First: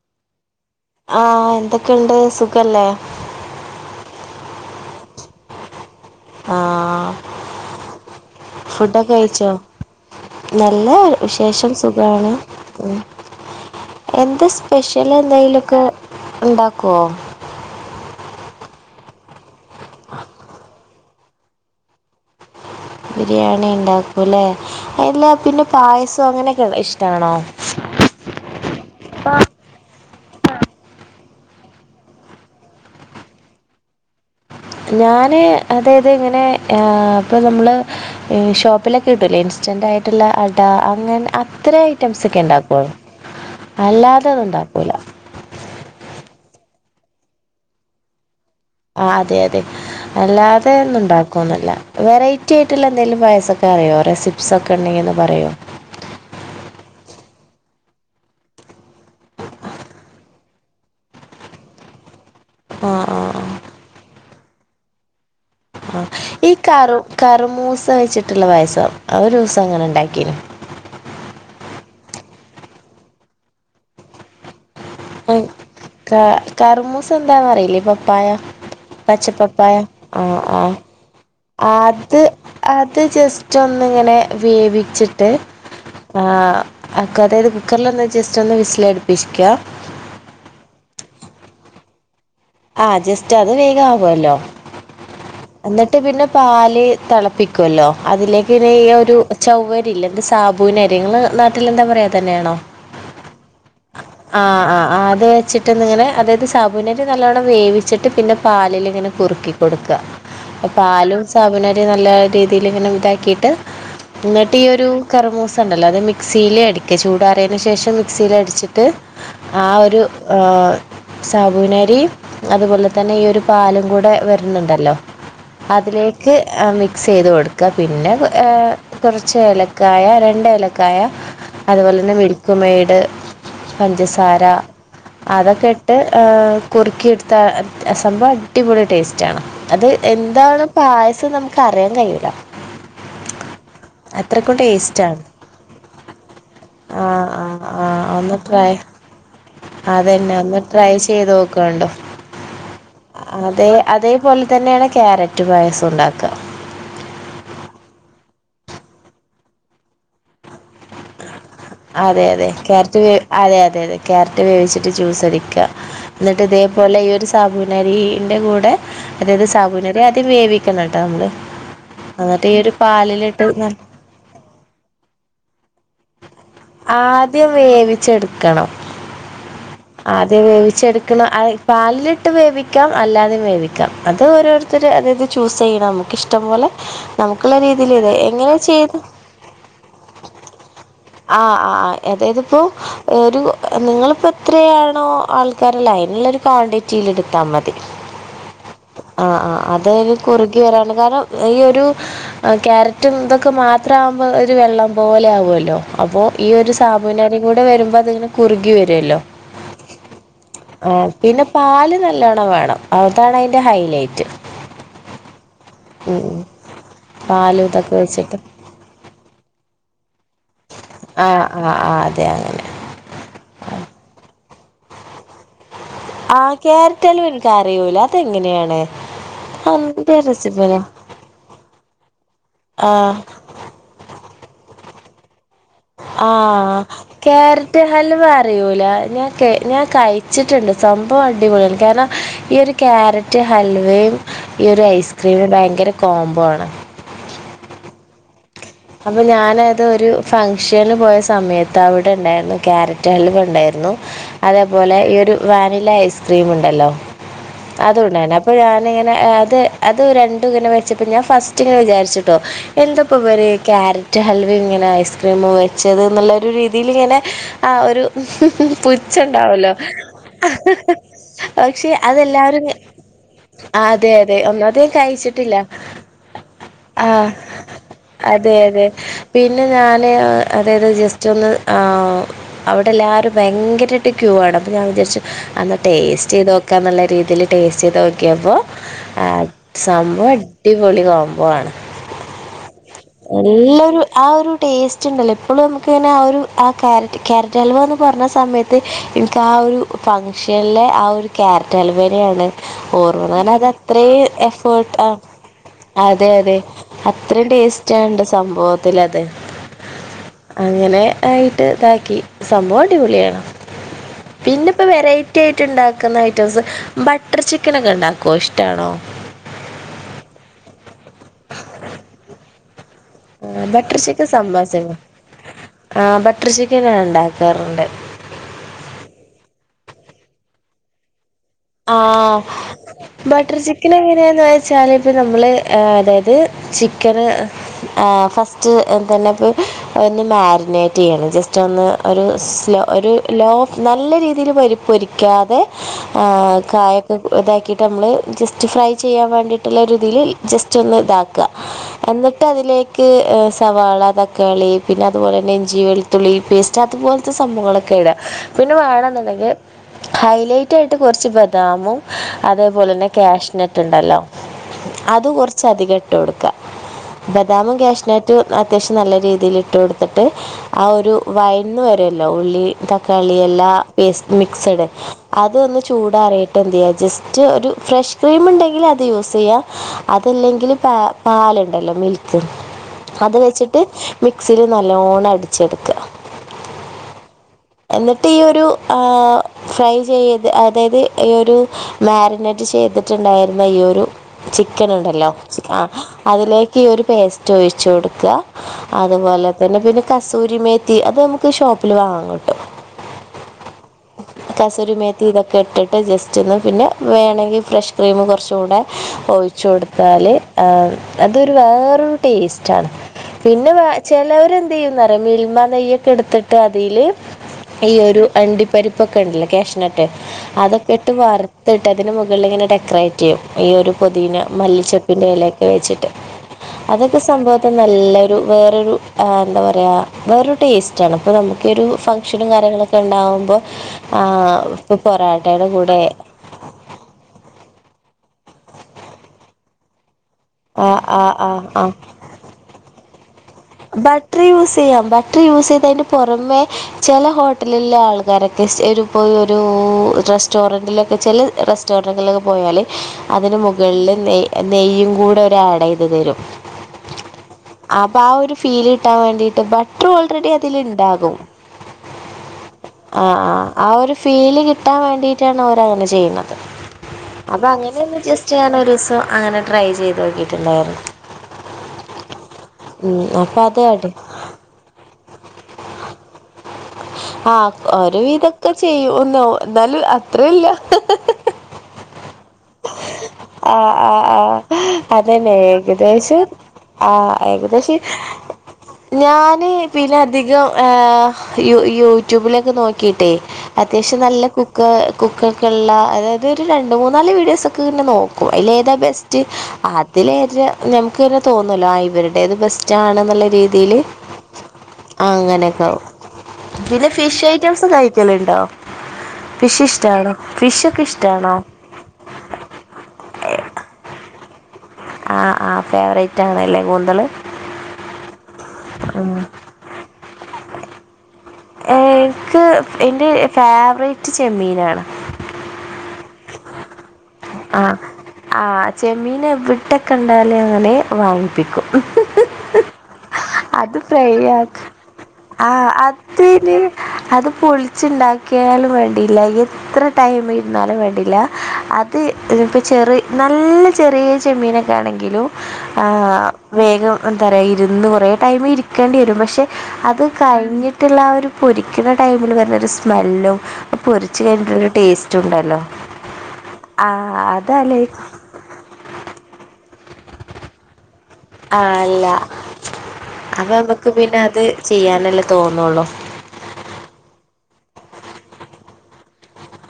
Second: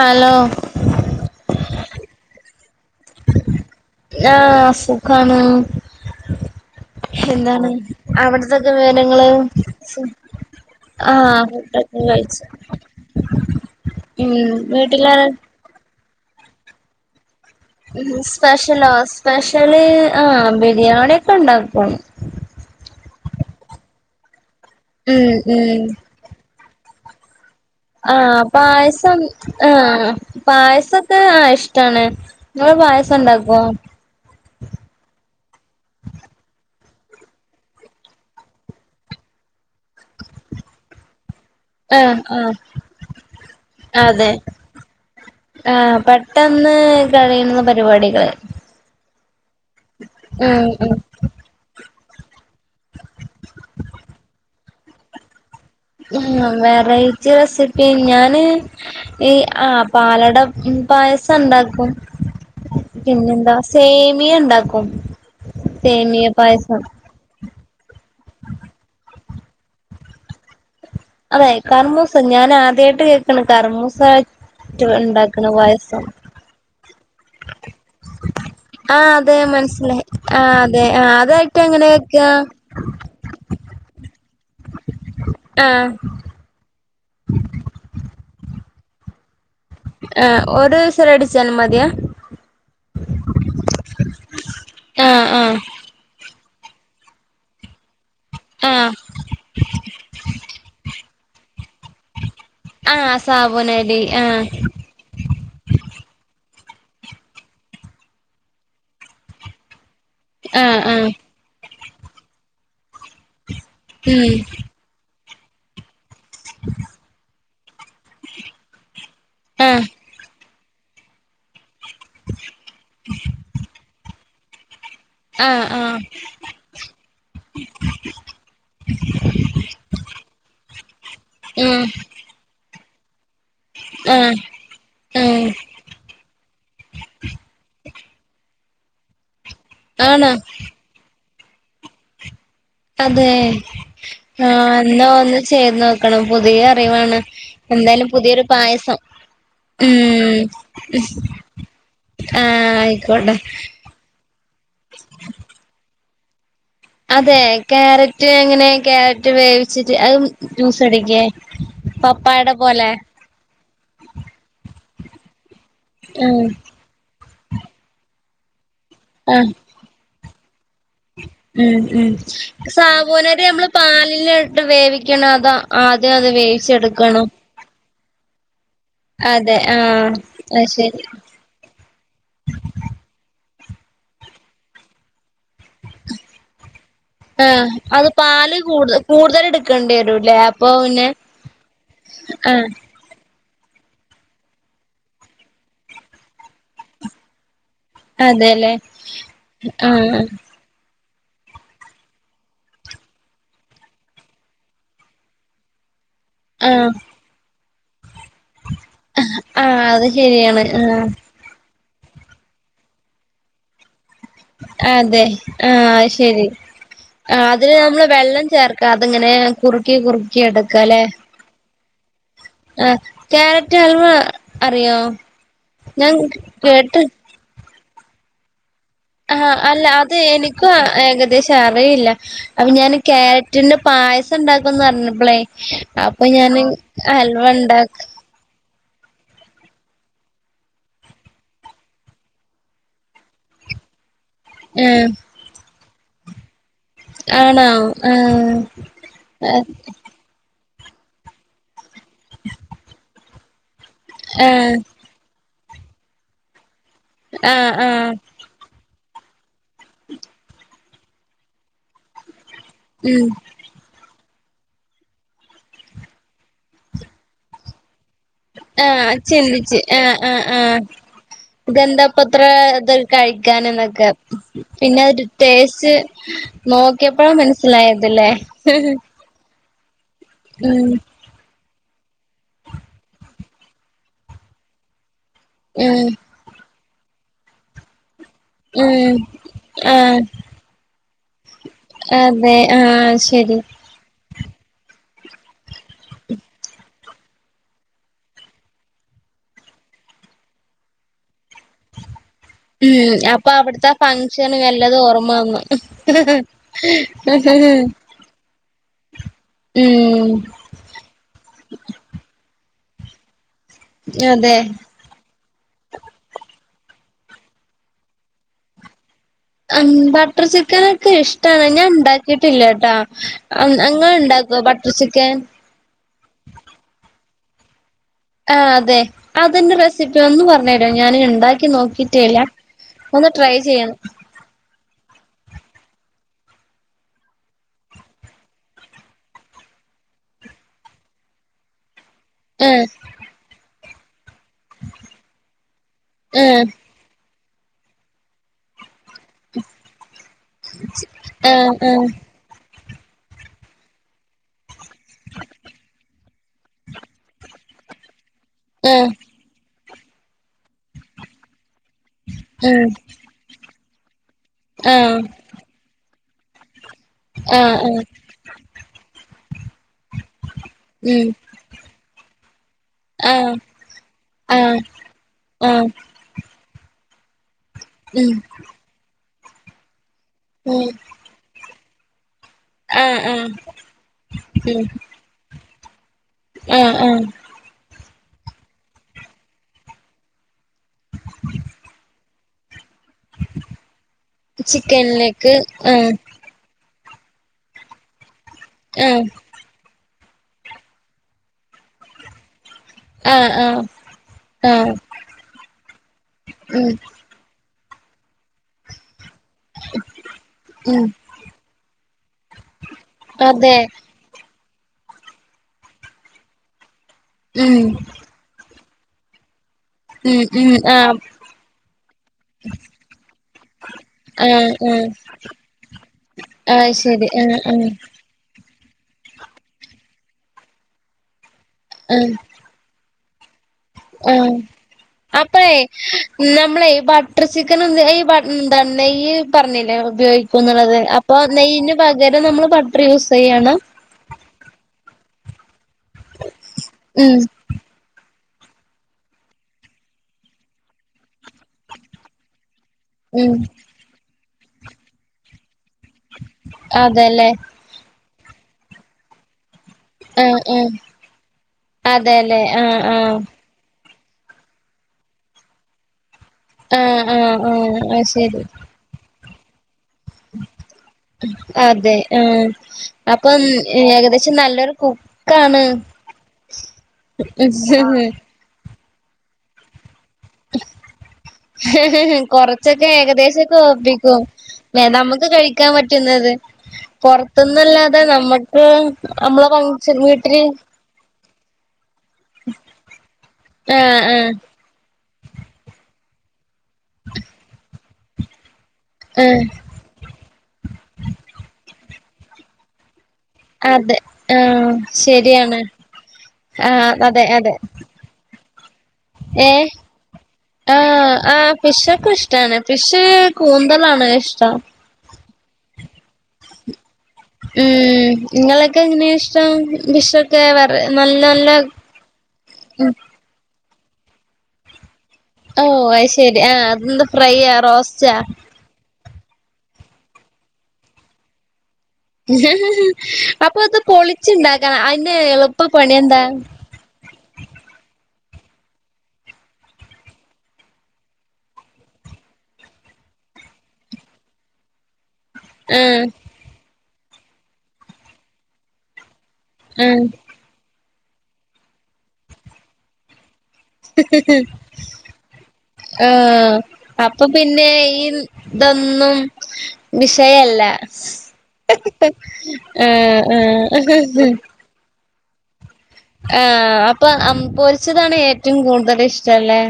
Hello ആഹ്‌ എന്തക്കെണ്ട് സുഖല്ലേ? ഞാ സുഖാണ്. ആഹ്‌ എന്താണ് അവിടത്തൊക്കെ ഫുഡൊക്കെ വിവരങ്ങള് കഴിച്ചോ? നല്ല ആഹ് വിശേഷം ഫുഡൊക്കെ സുഖവാണ് കഴിച്ചു മ്. ഉം എന്ത് സ്പെഷ്യൽ വീട്ടിലാര എന്തായലൊക്കെ ഉണ്ടാക്കുവോ സ്പെഷ്യലോ സ്പെഷ്യല് ആ ബിരിയാണിയൊക്കെ ഉണ്ടാക്കും ബിരിയാണി ഉണ്ടാക്കൂല്ലേ അല്ല ഉം പിന്നെ ഉം പായസം അങ്ങനെയൊക്കെ ഇഷ്ടമാണോ? ആ പായസം ആ പായസൊക്കെ ആ ഇഷ്ട്ടാണ്. ങ്ങള് മായസണ്ടാക്കോ? ഞാന് അതായത് ഇങ്ങനെ ഏ ഇപ്പോ നമ്മള് ഈ ഷോപ്പിലൊക്കെ കിട്ടൂലേ ഇൻസ്റ്റന്റ് ആയിട്ടുള്ള അട അങ്ങനെ അ ഇത്ര ആഹ് ഐറ്റംസ് ഒക്കെ ആഹ് ഉണ്ടാക്കുള്ളൂ അല്ലാതെ ഒന്നുണ്ടാക്കൂല ആഹ്‌ പെട്ടെന്ന് കളിയുന്ന പരിപാടികള് ആ അതെ അതെ ഉം അല്ലാതെ ഉം ഒന്നും ഉണ്ടാക്കുന്നുല്ല വെറൈറ്റി ആയിട്ടുള്ള എന്തെങ്കിലും പായസൊക്ക അറിയോ റെസിപ്സ് ഒക്കെ ഉണ്ടെങ്കിൽന്ന് പറയോ ഉം വെറൈറ്റി റെസിപ്പി ഞാന് ഈ ആ പാലട പായസം ഉണ്ടാക്കും ആ ആ പിന്നെന്താ ആ സേമിയ ഉണ്ടാക്കും ആ സേമിയം ഈ കറു കറുമൂസ വെച്ചിട്ട്ള്ള പായസം അത് ഒരൂസം അങ്ങനെ ഇണ്ടാക്കീനു അതെ കറ്മൂസ ഞാൻ ആദ്യായിട്ട് കേക്കാണ് കറ്മൂസായിട്ട് ഉം. ഉണ്ടാക്ക്ണ പായസം ക- കറുമൂസ എന്താന്ന് അറിയില്ലേ പപ്പായ പച്ചപ്പപ്പായ ആഹ് ആഹ് ആഹ് അതാ അത് അത് ജസ്‌റ്റൊന്ന്ങ്ങനെ വേവിച്ചിട്ട് ആ ആ അക്കൊതായത് കുക്കലൊന്ന് ജസ്റ്റ് ഒന്ന് വിസിലടിപ്പിശ്ക്കാ ആ ഒരു വിസിലടിച്ചാൽ മതിയാ ആ ജസ്റ്റ് അത് വേഗാവോല്ലോ ആ ആ എന്നിട്ട് പിന്നെ പാല് തെളപ്പി ക്കൊല്ലോ അതിലേക്ക്ന്നെ ആ ഈയൊരു ചവ്വരില്ലേ എന്ത് സാബുനരി ഇങ്ങള് നാ വീട്ടിലെന്താ പറയാ തന്നെയാണോ ആ സാബൂനരി ആ അത് വെച്ച് ട്ട്ങ്ങനെ അതായത് സാബുനരി നല്ലവണ്ണം വേവിച്ചിട്ട് പിന്നെ പാലിൽ ഇങ്ങനെ കുറുക്കിക്കൊടുക്കാ. ആ ആ പാലും സാബൂനരി നല്ല രീതിൽ ഇങ്ങനെ ഇതാക്കിട്ട് ഉം ഇന്നിട്ട് ഈ ഒരു കറമൂസ ഉണ്ടല്ലോ അത് മിക്സിയില് അടിക്ക ചൂടാറിയന് ശേഷം മിക്സീല് അടിച്ചിട്ട് ആ ഒരു ഏ സാബുന ഈ അതുപോലെ തന്നെ ഈ ഒരു പാലും കൂടെ വരുന്ന്ണ്ടല്ലോ ആഹ് അതിലേക്ക് ഏ മിക്സ് ചെയ്ത് കൊടുക്ക പിന്നെ ഏഹ് കൊറച്ച് ഏലക്കായ രണ്ട് ഏലക്കായ ഉം അതുപോലെന്നെ മിൽക്ക്മേഡ് ആ പഞ്ചസാര ഏഹ് അതൊക്കെ ഇട്ട് ഏഹ് കുറുക്കിട്ത്താ അത് സംഭവം അടിപൊളി ടേസ്റ്റാണ് അത് ആണോ എന്താണ് പായസം നമുക്ക് അറിയാൻ കയ്യൂല അതെ ആ ഇന്നാ ടേസ്റ്റാണ് ഒന്ന് ചെയ്ത് നോക്കണം പുതിയ ആ അറിവാണ് ആ ആ എന്തായാലും ഒന്ന് പുതിയൊരു ട്രൈ പായസം ഉം അതന്നെ ഒന്ന് ട്രൈ ചെയ്ത് നോക്കുന്നുണ്ടോ ആഹ് അയ്ക്കോട്ടെ അതേ അതേപോലെ തന്നേണ് ക്യാരറ്റ് പായസം ഉണ്ടാക്ക അതെ ക്യാരറ്റ് എങ്ങനെ ക്യാരറ്റ് വേവിച്ചിട്ട് അത് ജ്യൂസ് അടിക്കേ? അതെ അതെ പപ്പായടെ പോലെ ക്യാരറ്റ് വേ അതെ അതെ അതെ ക്യാരറ്റ് വേവിച്ചിട്ട് ജ്യൂസടിക്ക ഇന്ന്ട്ട് ഉം ഇതേ പോലെ ഈ ഒരു സാബൂനരിന്റെ കൂടെ അതായത് ആഹ് സാബൂനരി ആദ്യം വേവിക്കണ ഉം ഉം സാവോനരി പാലിലിട്ട് ന നമ്മള് പാലില് ട്ട് വേവിക്കണോ അതാ ആദ്യം അത് വേവിച്ചെടുക്കണം വേവിച്ചെട്ക്കണം അതെ ആഹ് ആദ്യം അത് ശരി വേവിച്ചെട്ക്ക്ണ അഹ് പാലിട്ട് വേവിക്കാം അല്ലാതി വേവിക്കാം അത് ഓരോരു ത്തര് അതായത് ചൂസ് ചെയ്യണം നമുക്ക് ഇഷ്ടം പോലെ നമുക്കുള്ള രീതീല് ഇത് എങ്ങനെ ചീത് കൂടുതല്ട് ക്കണ്ടിയേരൂലേ അപ്പൊ വ്ന്നെ ആഹ് ആഹ് എതായത്പ്പോ ഒരു നിങ്ങളിപ്പോ എത്രയാണോ ആൾക്കാര് ഇള്ളെ അയ്ന്ള്ളൊരു ക്വാണ്ടിറ്റീല് ഇട്ത്താ മതി അതെല്ലേ ആഹ് ആഹ് അതയ്ന് ആഹ് കുറുകി വരാണ്ട് കാരണം ഈ ഒരു ആ ക്യാരറ്റും ഇതൊക്കെ മാത്രം ആവുമ്പോ ഒരു വെള്ളം പോലെ ആവൊല്ലോ അപ്പൊ ഈ ഒരു ആഹ് സാബുനരിം കൂടെ വരുമ്പോ അത്ങ്ങനെ കുറുകി വരൊല്ലോ ആഹ് അത് ശരിയാണ് ഏഹ് ആഹ് പിന്നെ പാല് നല്ലോണം വേണം അതാണ് അയ്ൻ്റെ ഹൈലൈറ്റ് അതെ ആഹ് അത് ഉം ഉം. ശരി ആ പാലും അതില് ഇതൊക്കെ നമ്മള് വെച്ചിട്ട് വെള്ളം ചേർ ക്കാതെങ്ങനെ കുറുക്കി കുറുക്കി എടുക്കലേ ആഹ് ആഹ് ആഹ് അതെ അങ്ങനെ ആഹ് ക്യാരറ്റ് ഹൽവ അറിയോ ഞാൻ ആഹ് കേട്ട് ക്യാരറ്റ് അലുവ എനിക്ക് അറിയൂല അതെങ്ങനെയാണ് ആഹ് അല്ല അത് അതിന്റെ റെസിപ്പി എനിക്കും പറ ഏകദേശം അറിയില്ല അപ്പ ഞാൻ ആഹ് ക്യാര റ്റിന്റെ പായസം ഉണ്ടാക്കുംന്ന് പറഞ്ഞപ്പളെ ആഹ് ക്യാരറ്റ് ഹൽവ അറിയൂല ഞാൻ ഞാൻ കഴിച്ചിട്ടുണ്ട് സംഭവം അടിപൊളിയാണ് കാരണം ഈ ഒരു ക്യാരറ്റ് ഹൽവയും ഈ ഒരു ആഹ് ഐസ്ക്രീമും ഭയങ്കര കോംബോണ് ആണോ ആഹ് അപ്പൊ ഞാനത് ഒരു ഫംഗഷന് പോയ സമയത്ത് തവിടെ ഉണ്ടായിരുന്നു ക്യരറ്റ് ഹലുവാ ഉണ്ടായിരുന്നു ആഹ് അതേപോലെ ഈ ഒരു വാനില ഐസ് ക്രീം ഉണ്ടല്ലോ ആഹ് അത് ആഹ് ഉണ്ടാർന്നു അപ്പൊ ഞാനിങ്ങനെ അത് അത് രണ്ടു ഇങ്ങനെ വെച്ചപ്പോ ഞാൻ ഫസ്റ്റ് ഇങ്ങനെ വിചാരിച്ചിട്ടോ ഉം എന്താപ്പോവര് ക്യാരറ്റ് ഹൽവ ഇങ്ങനെ ഐസ്ക്രീമ വെച്ചത് എന്നുള്ളൊരു രീതിൽ ഇങ്ങനെ ആ ഒരു ആഹ് പുച്ഛ ണ്ടാവൊലോ ചിന്തിച്ച് ആഹ് ആഹ് ആഹ് പക്ഷെ ഇതെന്താപ്പത്ര അതെല്ലാവരും ഇത് കഴിക്കാനെന്നൊക്കെ അതെ അതെ ഒന്നാത് ഞാൻ പിന്നെ ഒരു കഴിച്ചിട്ടില്ല ടേസ്റ്റ് നോക്കിയപ്പോഴാ ആഹ് മനസ്സിലായതല്ലേ അതെ അതെ പിന്നെ ഞാന് അതായത് ഉം ജസ് എനിക്ക് തോന്ന് അവിടെ എല്ലാവരും ഭയങ്കരമായിട്ട് ക്യൂ ആണ് അപ്പം ഞാൻ വിചാരിച്ച് അന്ന്ട്ടേ ഉം ടേസ്റ്റ് ചെയ്ത് നോക്കാന്നുള്ള രീതിയിൽ ടേസ്റ്റ് ചെയ്ത് നോക്കിയപ്പോ ഉം ആഹ് ആഹ് സംഭവം അടിപൊളി കൊമ്പോ ആണ് അതെ ആഹ് ശരി എല്ലാരും ആ ഒരു ടേസ്റ്റ് ഉണ്ടല്ലോ ഇപ്പോളും നമുക്കിങ്ങനെ ആ ഒരു ആ ക്യറ്റ് ക്യാരറ്റ് അലുവാന്ന് പറഞ്ഞ സമയ ത്ത് എനിക്ക് ആ ഒരു ഫങ്ഷനിലെ ആ ഒരു ക്യാരറ്റ് അലുവേനയാണ് ഉം ഓർമ്മ അപ്പൊ അത് അവിടുത്തെ അത്ര ഫങ്ഷനും എഫേർട്ട് എല്ലതും ആഹ് ഓർമ്മ വന്നു അതെ അതെ അത്രയും ടേസ്റ്റ് ഉണ്ട് സംഭവത്തിൽ അത് ഉം അങ്ങനെ ആയിട്ട് ഇതാക്കി സംഭവം അടിപൊളിയാണ് അതെ പിന്നെ ഇപ്പോ വെറേ റ്റിയായിട്ട് ഉണ്ടാക്കുന്ന ഐറ്റംസ് ബട്ടർ ചിക്കൻ ഒക്കെ ഉണ്ടാക്കുവോ ഇഷ്ടാണോ ബട്ടർ ചിക്കനക്കെ ഇഷ്ടാണ് ഞാൻ ഉണ്ടാക്കിട്ടില്ലട്ടോ ആ നി ബട്ടർ നിങ്ങൾ ഉണ്ടാക്കോ ബട്ടർ ചിക്കൻ ആഹ് ബട്ടർ ചിക്കൻ ഞാൻ ഉണ്ടാക്കാറുണ്ട് ആഹ് അതെ അതിന്റെ റെസിപ്പി ഒന്ന് പറഞ്ഞരുവോ ഞാൻ ഉണ്ടാ ആഹ് ബട്ടർ ചിക്കൻ ചെയ്യണം ഏങ്ങനെയാണ് വേ വെച്ചാല് ഇപ്പ നമ്മള് അതായത് ചിക്കന് ആഹ് ഫസ്റ്റ് എന്താന്ന്‌പ്പോ ഒന്ന് മാരിനേറ്റ് ചെയ്യണം ജസ്റ്റ് ഒന്ന് ഒരു സ്ലോ ആഹ് ഒരു ലോ നല്ല രീതിയിൽ പൊരി പൊരിക്കാതെ ആഹ് കായ ഇതാക്കിട്ട് നമ്മള് ജസ്റ്റ് ഫ്രൈ ചെയ്യാൻ വേണ്ടിട്ടുള്ളതിൽ ജസ്റ്റ് ഒന്ന് ഇതാക്ക ആഹ് എന്നി ട്ട് അതിലേക്ക് സവാള തക്കാളി പിന്നെ അതുപോലെ തന്നെ ഇഞ്ചി വെളുത്തുള്ളി പേസ്‌ ച്ചാ അത് പോലത്തെ സംഭവങ്ങളൊക്കെ ഇടാ പിന്നെ ആഹ് വേണെന്നോണ്ടെങ്കി ഹൈലൈറ്റ് ആയിട്ട് കൊറച്ച് ബദാമും അതേപോലെ തന്നെ ക്യാഷ്നെട്ട് ഇണ്ടല്ലോ ആഹ് അത് കൊറച്ച് അധികം ഇട്ട് കൊട്ക്ക്യാ ബെദാമും ആഹ് ക്യാഷ്നോട്ടും അത്യാവശ്യം നല്ലാ രീതില് ഇട്ട് കൊടുത്തിട്ട് ആഹ് ഒരു വെയന്നന്ന് വേരു അല്ലോ ഉള്ളി, ആഹ് ആഹ് ആഹ് ഉം തക്കാളി ആഹ് എല്ലാ പേസ്റ്റ് ആഹ് മിക്സഡ് അതൊന്ന് ആഹ് ചൂടാറിട്ട് എന്ത് ചെയ്യാ ജസ്റ്റ് ഒരു ഫ്രഷ് ഉം ക്രീം ഇണ്ടാങ്കി അത് യൂസ് ചെയ്യാം അതാല്ലാങ്കില് പ ഉം പാല് ഇണ്ടല്ലോ മിൽക്ക് ആഹ് അത് ആഹ് വെച്ചിട്ട് മിക്സിയില് ഉം നല്ലോണ്ണം അടിച്ചെട്ക്ക്യാ ആഹ് ആഹ് എന്നിട്ട് ഈ ഒരു ആഹ് ഫ്രൈ ചെയ്ത് ആ അതായത് ഈ ഒരു മാരിനേറ്റ് ചെയ്ത് ഇണ്ടായിരുന്നാ ഈ ഒരു ചിക്കൻ ഇണ്ടല്ലോ ആഹ് അതിലേക്ക് ഈ ഒര് പേസ്റ്റ് ഒഴിച്ച് കൊടുക്ക്യാ ആഹ് അതുപോലെ [unintelligible] പിന്നെ കസൂരി മേത്തി അത് നമ്മക്ക് ഷോപ്പില് വാങ്ങാൻ കിട്ടും ആഹ് ആഹ് ആഹ് ക്കെ ഇട്ടിട്ട് ജസ്റ്റ് ഒന്ന് പിന്നെ ഉം വേണെങ്കി ഫ്രഷ് ക്രീം കൊറച്ചുടെ ഓയി ച്ച് കൊടുത്താല് ഉം അതൊരു വേറോര് ടേസ്റ്റ്ണ് പിന്നെ അതെ വേ ചെലവരന്ത് ചെയ്യും എന്ന് അറിയോ മിൽമാ നെയ്യൊക്കെ എടുത്തിട്ട് അതില് ഉം ഈ ഒരു- അണ്ടി പരിപ്പൊക്കെ ഇണ്ടല്ലോ ക്യാഷുനാട്ട്. ഉം ഉം അതൊക്കെ ഇട്ട് ആഹ് വറ്ത്തിട്ട് അതിന് മേകളില് ഇങ്ങനെ ഡെക്കറേറ്റ് ചെയ്യും ഈ ഒര് പോതിനേ ആഹ് ആഹ് മല്ലിച്ചപ്പിന്റെ എലേ വേച്ചിട്ട് അതൊക്കെ അയ്ശരി ആഹ് സംഭാവ ആഹ് നല്ലാ ഒരു വേറോരു ആഹ് എന്താ പറയ്യാ വേറോരു ടേസ്റ്റ് അന്ന് അപ്പൊ നമ്മക്ക് ഒരു ആഹ് ഫങ്ക്ഷനും കാര്യങ്ങളും ക്കെ ഇണ്ടാവ്മ്പോ ആഹ് അപ്പാഴേ നമ്മളെ ഈ ബട്ടർ ചിക്കൻ ഈ ബ എന്താന്ന് നെയ്യ് പറഞ്ഞില്ലേ ഉപയോഗ ന്ന് ആ ഒള്ളത് ആ അപ്പൊ ആ ആ നെയ്യന് പകരം നമ്മള് ബട്ടറ് യൂസ് ചെയ്യാണ്. ബട്ടറ് യൂസ് ചെയ്യാം ബട്ടറ് യൂസ് ചെയ്താ അതിൻ്റ പോറമേ ചെല ഉം ഹോട്ടാ ല്ള്ളോ ആൾക്കാരൊക്കെ സ് ഒരു പോയി ഒരു റെസ്റ്റോറൻറ്റിലൊക്കെ ചെല റെസ്റ്റോറൻറ്റിലൊക്കെ പോയാല് ഉം അതിന് മുകളില് നെയ് നെയ്യും കൂടെ അവര് ആഡ് ചെയ്ത് തേരും. അതെല്ലേ അപ്പൊ ആഹ് ഒര് ഫീല് കിട്ടാൻ വേണ്ടിട്ട് ഇപ്പാ റ്റു ഓൾറെഡി ആഹ് അതില് ആഹ് ഇണ്ടാകും ആഹ് ആഹ് ആഹ് ഒര് ഫീല് കിട്ടാൻ വേണ്ടിയിട്ടാണ് അവര് അങ്ങനെ ചെയ്യ്ന്ന ആഹ് ആഹ് അപ്പൊ അങ്ങനെയ ആഹ് ഒന്ന് അത് ജസ്റ്റ് ശരി ഞാൻ ഒര് ദിസം അങ്ങനെ ട്രൈ ചെയ്ത്ക്കി. അതെ ആഹ് അപ്പൊ അപ്പോൾ അത് അടി [unintelligible] ഏകദേശം നല്ലൊര് കുക്കാണ് ആഹ് ഒര് വിതൊക്കെ ചെയ്യും ഒന്ന് എന്നാലും അത്രയും ഇല്ല്യാ കൊറച്ചൊക്കെ ആ ഏകദേശക്കെ ആ ഒപ്പിക്കും ആ നമ്മക്ക് അതുതന്നെ കഴിക്കാൻ ഏകദേശം പറ്റ്ന്നാത്- ആ ഏകദേശം പൊറത്തൊന്നല്ലാതെ നമ്മക്ക് നമ്മളെ ഞാന് പിന്നെ [unintelligible] അധികം വീട്ടില്- ഏഹ് യൂ യൂട്യൂബിലൊക്കെ നോക്കിട്ടെ അത്യാവശ്യം ആഹ് നല്ലാ ആഹ് കു ക്കാ കുക്കാക്കോള്ള അതാ അത് ഒര് രണ്ട് മൂന്നാല് വീഡിയോസ് ഒക്കെന്നെ നോക്കും അയില് ഏതാ ബെസ്റ്റ് ആഹ് ആ ഇതിലേ ഏജ് ഞമ്മക്ക്ന്നെ തോന്നല്ലോ ഇവരുടേത് ബെസ്റ്റ് ആണ്ന്നൊള്ള രീതി- ഇതില് അതെ ആഹ് ശരിയാണ് അങ്ങനെയൊക്കും. പിന്നെ ആഹ് അതെ ഫിഷ് അതെ ഐറ്റംസ് കയിക്ക്യാലണ്ടോ? ഫിഷ് ഏഹ് ഇഷ്ടാണോ ഫിഷോക്കെ ആഹ് ഇഷ്ടാണോ? ആഹ് ഫിഷൊക്കെ ഇഷ്ടമാണ് ഫിഷ് കൂന്തലാണ് ഇഷ്ടം. ആഹ് ആഹ് ഫേവറേറ്റ് ആണ് അല്ലേ കുന്തല്. ഉം നിങ്ങളൊക്കെ എങ്ങനെയ ഇഷ്ടം ഫിഷോക്കെ വേറെ നല്ലാ നല്ലാ എക്ക് എൻ്റെ ഫോവറെറ്റ് ചെമ്മീനാണ്. ഓ അയ് ശേരി ആഹ് അത് എന്താ ഫ്രൈയാ റോസ്റ്റ്? ജെമ്മീൻ എവിടെ കണ്ടാലും ഞാൻ വാങ്ങിപ്പിക്കും. അപ്പൊ അത് ഫ്രൈ ആക്ക പൊളിച്ചുണ്ടാക്കണം അതിന് ആ എളുപ്പ പണിന്താ? അതിന് അത് പൊളിച്ചുണ്ടാക്കിയാലും വേണ്ടിയില്ല- എത്ര ടൈം ഇരുന്നാലും വേടില്ല അത്പ്പോ ചെറ നല്ല ചെറിയ ചെമ്മീനൊക്കെ ആണെങ്കിലും ആഹ് വേഗം എന്താ പറയുക ഇരുന്ന് കുറേ ടൈമ ഇരിക്കേണ്ടി വരും പക്ഷെ ആഹ് അത് കഴിഞ്ഞിട്ടുള്ള ഒരു പൊരിക്കുന്ന ടൈമില് വുന്നരു സ്മെല്ലും പൊരിച്ച് കഴിഞ്ഞിട്ടല്ല ടേസ്റ്റ് ഉണ്ടല്ലോ ആഹ് ആഹ് അപ്പൊ പിന്നെ അതല്ലേ ഈ ഇതൊന്നും വിഷയല്ല- ആ ആഹ് അല്ല അപ്പൊ നമുക്ക് ആഹ് പിന്നെ ആഹ് അത് ചെയ്യാനല്ലേ തോന്നുള്ളൂ- ആഹ് അപ്പൊ പൊരിച്ചതാണ് ഏറ്റവും കൂടുതൽ ഇഷ്ടല്ലേ?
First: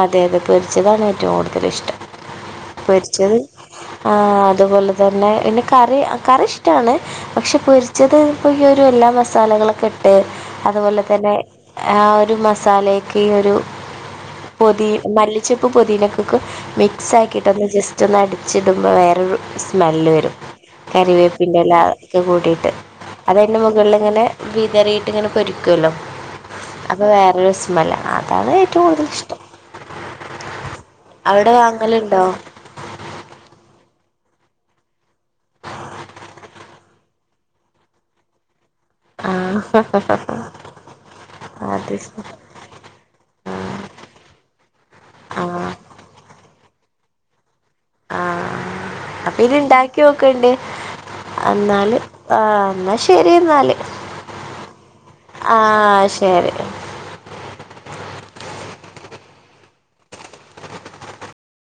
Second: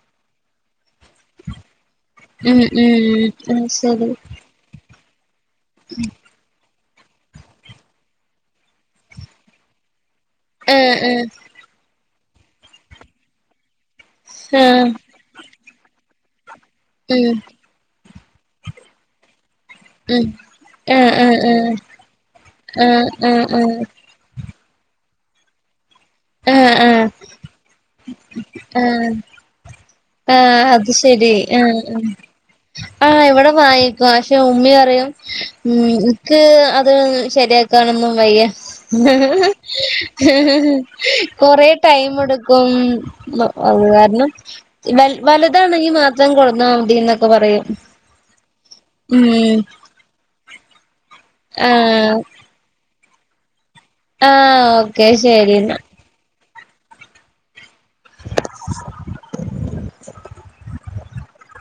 അതെ അതെ പെരിച്ചതാണ് ഏറ്റവും കൂടുതൽ ഇഷ്ടം. ഉം ഉം പൊരിച്ചത് ഉം ശരി ആഹ് അതുപോലെ തന്നെ പിന്നെ കറി കറിഷ ആണ് പക്ഷെ പൊരിച്ചത് ഇപ്പോഈ ഒരു എല്ലാ മസാലകളൊക്കെ ഇട്ട് അതുപോലെ ആഹ് തന്നെ ആഹ് ഒരു മസാലക്ക് ഈ ഒരു ആഹ് പൊതി ആഹ് മല്ലിച്ചപ്പ് പൊതിനക്ക്ക് മിക്സ് ഉം ആക്കിയിട്ട്ന്ന് ജസ്റ്റ് ഒന്ന് അടിച്ചിടുമ്പോൾ വേറൊരു സ്മെല്ല് ഉം വരും ആഹ് ആഹ് ആഹ് കറിവേപ്പിൻന്റെറല ഒക്കെ കൂടിട്ട് ആഹ് ആഹ് ആഹ് അതന്റെ മുകളിൽ ഇങ്ങനെ വിതറിട്ട് ഇങ്ങന പൊരിക്കുല്ലോ ആഹ് ആഹ് അത് വേറൊരു സ്മല്ല അതാണ് ഏറ്റോം ആഹ് കൂടുതൽിഷ്ടം ആഹ് അത് ശരി ആഹ് അഹ് വാങ്ങലുണ്ടോ ആഹ് ഇവിടെ വാങ്ങിക്കും പക്ഷെ ഉമ്മി പറയും ഉം ഇക്ക് അത് ശരിയാക്കനൊന്നും വയ്യ കൊറെ ടൈം അത് എടു ക്കും മ്മ അത് കാർണം ഇവൽ ആഹ് വലുതാണെങ്കി മാത്രം കൊട്ന്നാ മതി എന്നൊക്കെ പറയും ആഹ് അഹ് അപ്പൊ ഇത് ഉം ഇണ്ടാക്കി നോക്കണ്ട് എന്നാല് ആഹ് ആഹ് എന്നാ ശരി എന്നാല് ആഹ് ഓക്കെ ശരി എന്നാ ആഹ് തെ [unintelligible] [inaudible]